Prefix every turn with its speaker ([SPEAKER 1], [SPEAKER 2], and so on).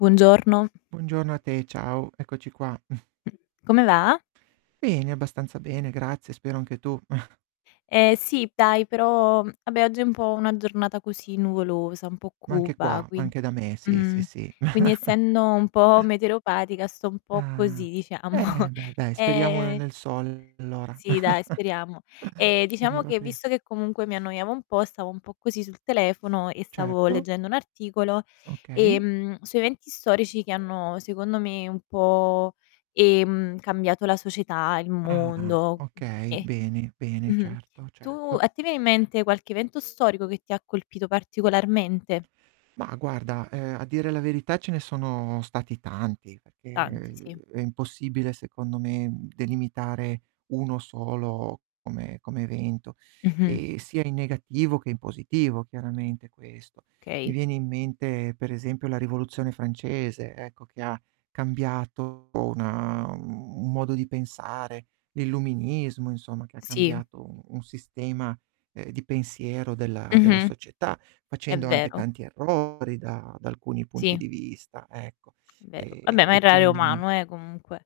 [SPEAKER 1] Buongiorno.
[SPEAKER 2] Buongiorno a te, ciao. Eccoci qua.
[SPEAKER 1] Come va?
[SPEAKER 2] Bene, abbastanza bene, grazie, spero anche tu.
[SPEAKER 1] Eh, sì dai, però vabbè, oggi è un po' una giornata così nuvolosa, un po'
[SPEAKER 2] Ma anche
[SPEAKER 1] cupa
[SPEAKER 2] qua,
[SPEAKER 1] quin
[SPEAKER 2] anche da me, sì,
[SPEAKER 1] mh,
[SPEAKER 2] sì, sì.
[SPEAKER 1] quindi essendo un po' meteoropatica sto un po'
[SPEAKER 2] Ah.
[SPEAKER 1] così diciamo.
[SPEAKER 2] E beh dai, speriamo ne
[SPEAKER 1] Ehm
[SPEAKER 2] nel sole allora.
[SPEAKER 1] sì, dai, speriamo. Ehm,
[SPEAKER 2] Che
[SPEAKER 1] diciamo
[SPEAKER 2] arriva
[SPEAKER 1] che visto
[SPEAKER 2] presto.
[SPEAKER 1] che comunque mi annoiavo un po' stavo un po' così sul telefono e stavo
[SPEAKER 2] Certo.
[SPEAKER 1] leggendo un articolo,
[SPEAKER 2] Okay.
[SPEAKER 1] ehm, su eventi storici che hanno secondo me un po', ehm, cambiato la società, il
[SPEAKER 2] Ah
[SPEAKER 1] mondo,
[SPEAKER 2] okay,
[SPEAKER 1] okay.
[SPEAKER 2] bene, bene
[SPEAKER 1] Mh-mh.
[SPEAKER 2] certo,
[SPEAKER 1] Tu
[SPEAKER 2] certo.
[SPEAKER 1] a te viene in mente qualche evento storico che ti ha colpito particolarmente?
[SPEAKER 2] Ma guarda, ehm, a dire la verità ce ne sono stati tanti,
[SPEAKER 1] Tanti,
[SPEAKER 2] perché,
[SPEAKER 1] sì.
[SPEAKER 2] uhm, è impossibile secondo me delimitare 1 solo come come evento;
[SPEAKER 1] Mh-mh.
[SPEAKER 2] ehm, sia in negativo che in positivo chiaramente, questo. Mi
[SPEAKER 1] Okay.
[SPEAKER 2] viene in mente per esempio la rivoluzione francese, ecco, che ha cambiato una un un modo di pensare, l'Illuminismo, insomma, che ha
[SPEAKER 1] Sì.
[SPEAKER 2] cambiato u un sistema, ehm, di pensiero della della
[SPEAKER 1] Mh-mh.
[SPEAKER 2] società,
[SPEAKER 1] È
[SPEAKER 2] facendo anche
[SPEAKER 1] vero.
[SPEAKER 2] tanti errori da da alcuni punti
[SPEAKER 1] Sì.
[SPEAKER 2] di vista, ecco. E
[SPEAKER 1] Vero. Vabbè,
[SPEAKER 2] e
[SPEAKER 1] ma
[SPEAKER 2] e
[SPEAKER 1] errare è
[SPEAKER 2] quindi...
[SPEAKER 1] umano, eh, comunque.